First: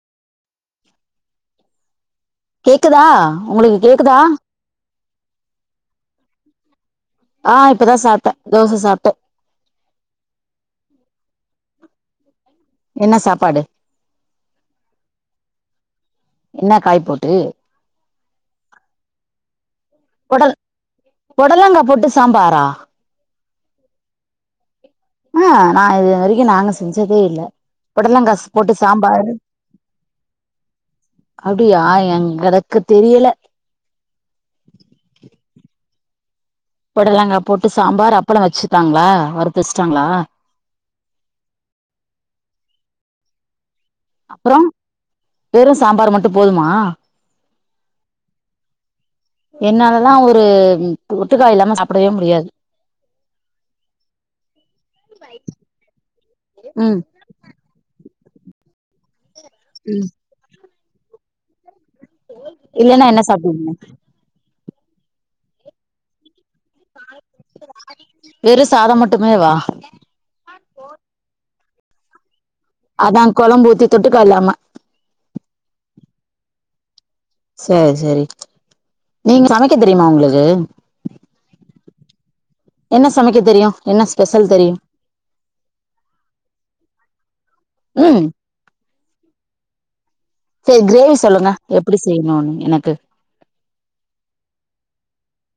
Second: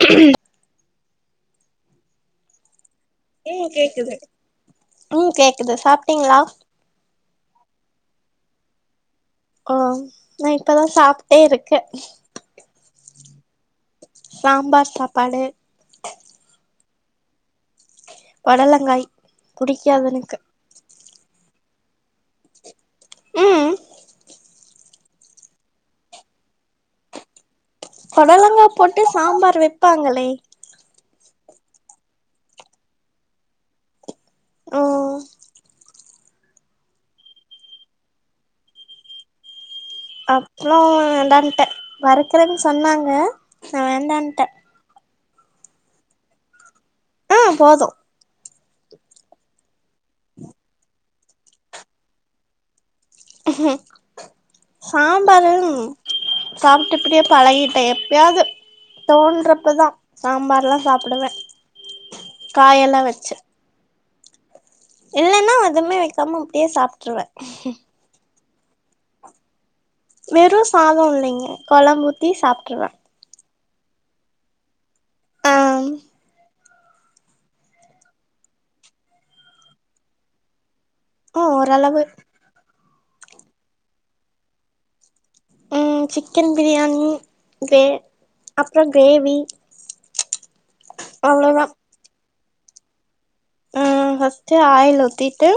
[unintelligible] கேக்குதா ஏ உங்களுக்கு கேக்குது கேக்குதா ம் கேக்குது சாப்ட்டீங்களா ஆ இப்பதா சாப்ட தோச சாப்டோ ஒ நா இப்பதா சாப்ட்டே இருக்க என்ன சாப்பாடு சாம்பார் சாப்பாடு என்ன காய் போட்டு பொடலங்காய் புடிக்காது எனக்கு பொடல் பொடலங்கா போட்டு சாம்பாரா ம் ஆ நா இது வரைக்கோ நாங்க செஞ்சதே இல்ல பொடலங்கா போட்டு சாம்பார் வெப்பாங்களே அப்டியா எங்களக்கு தெரியல ஓ பொடலங்கா போட்டு சாம்பார் அப்பளோ வச்சுட்டாங்ளா வற்த்வெச்ட்டாங்ளா அப்புளோ வேண்டான்டே வற்க்றேன் சொன்னாங்க நா வேண்டான்ட்டே அப்பற வெறு சாம்பார் மட்டு போதுமா ஆ போது என்னாலதா ஒரு ஒட்டுக்கா இல்லாம சாப்டவே முடியாது சாம்பாரு சாப்ட்டு ம் இப்டியப் பழகிட்டே எப்பயாது தோன்றப்பதா ம் சாம்பார்லா சாப்புடுவ இல்லேனா என்ன சாப் இல்லேன்னா அதுவுமே வெக்காம அப்டியே சாப்ட்ருவ வெறு சாத மட்டுமே வா வெறு சாதோ இல்லைங்க குழம்பூத்தி சாப்ட்ருவ அதா கொழம்பு ஊத்தி தொட்டுக்கல்லாம ஆ செர் செரி நீங்க சமைக்க தெரியுமா உங்ளுக்கு உ ஓரளவு என்ன சமைக்க தெரியு என்ன ஸ்பெஷல் தெரியு ம் சிக்கன் பிரியாணி கிரேவ் ம் அப்புற கிரேவி செரி கிரேவி சொல்லுங்க அவ்ளோதா எப்டி செய்ணுன் எனக்கு பஸ்டு ஆயில் ஊத்திட்டு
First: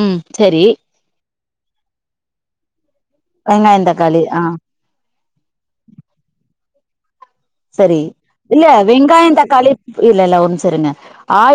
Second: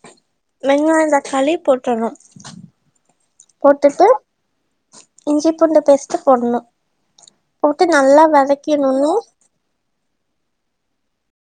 ம் சரி வெங்காய தக்காளி போட்றணு வெங்காய போட்டுட்டு தக்காளி ஆ இஞ்சி பூண்டு பேஸ்டு போட்ணு போட்டு செரி நல்லா இல்ல வதக்கிடணு வெங்காய தக்காளி இல்ல இல்ல ஒர் நிமிஷ இருங்க ஆயி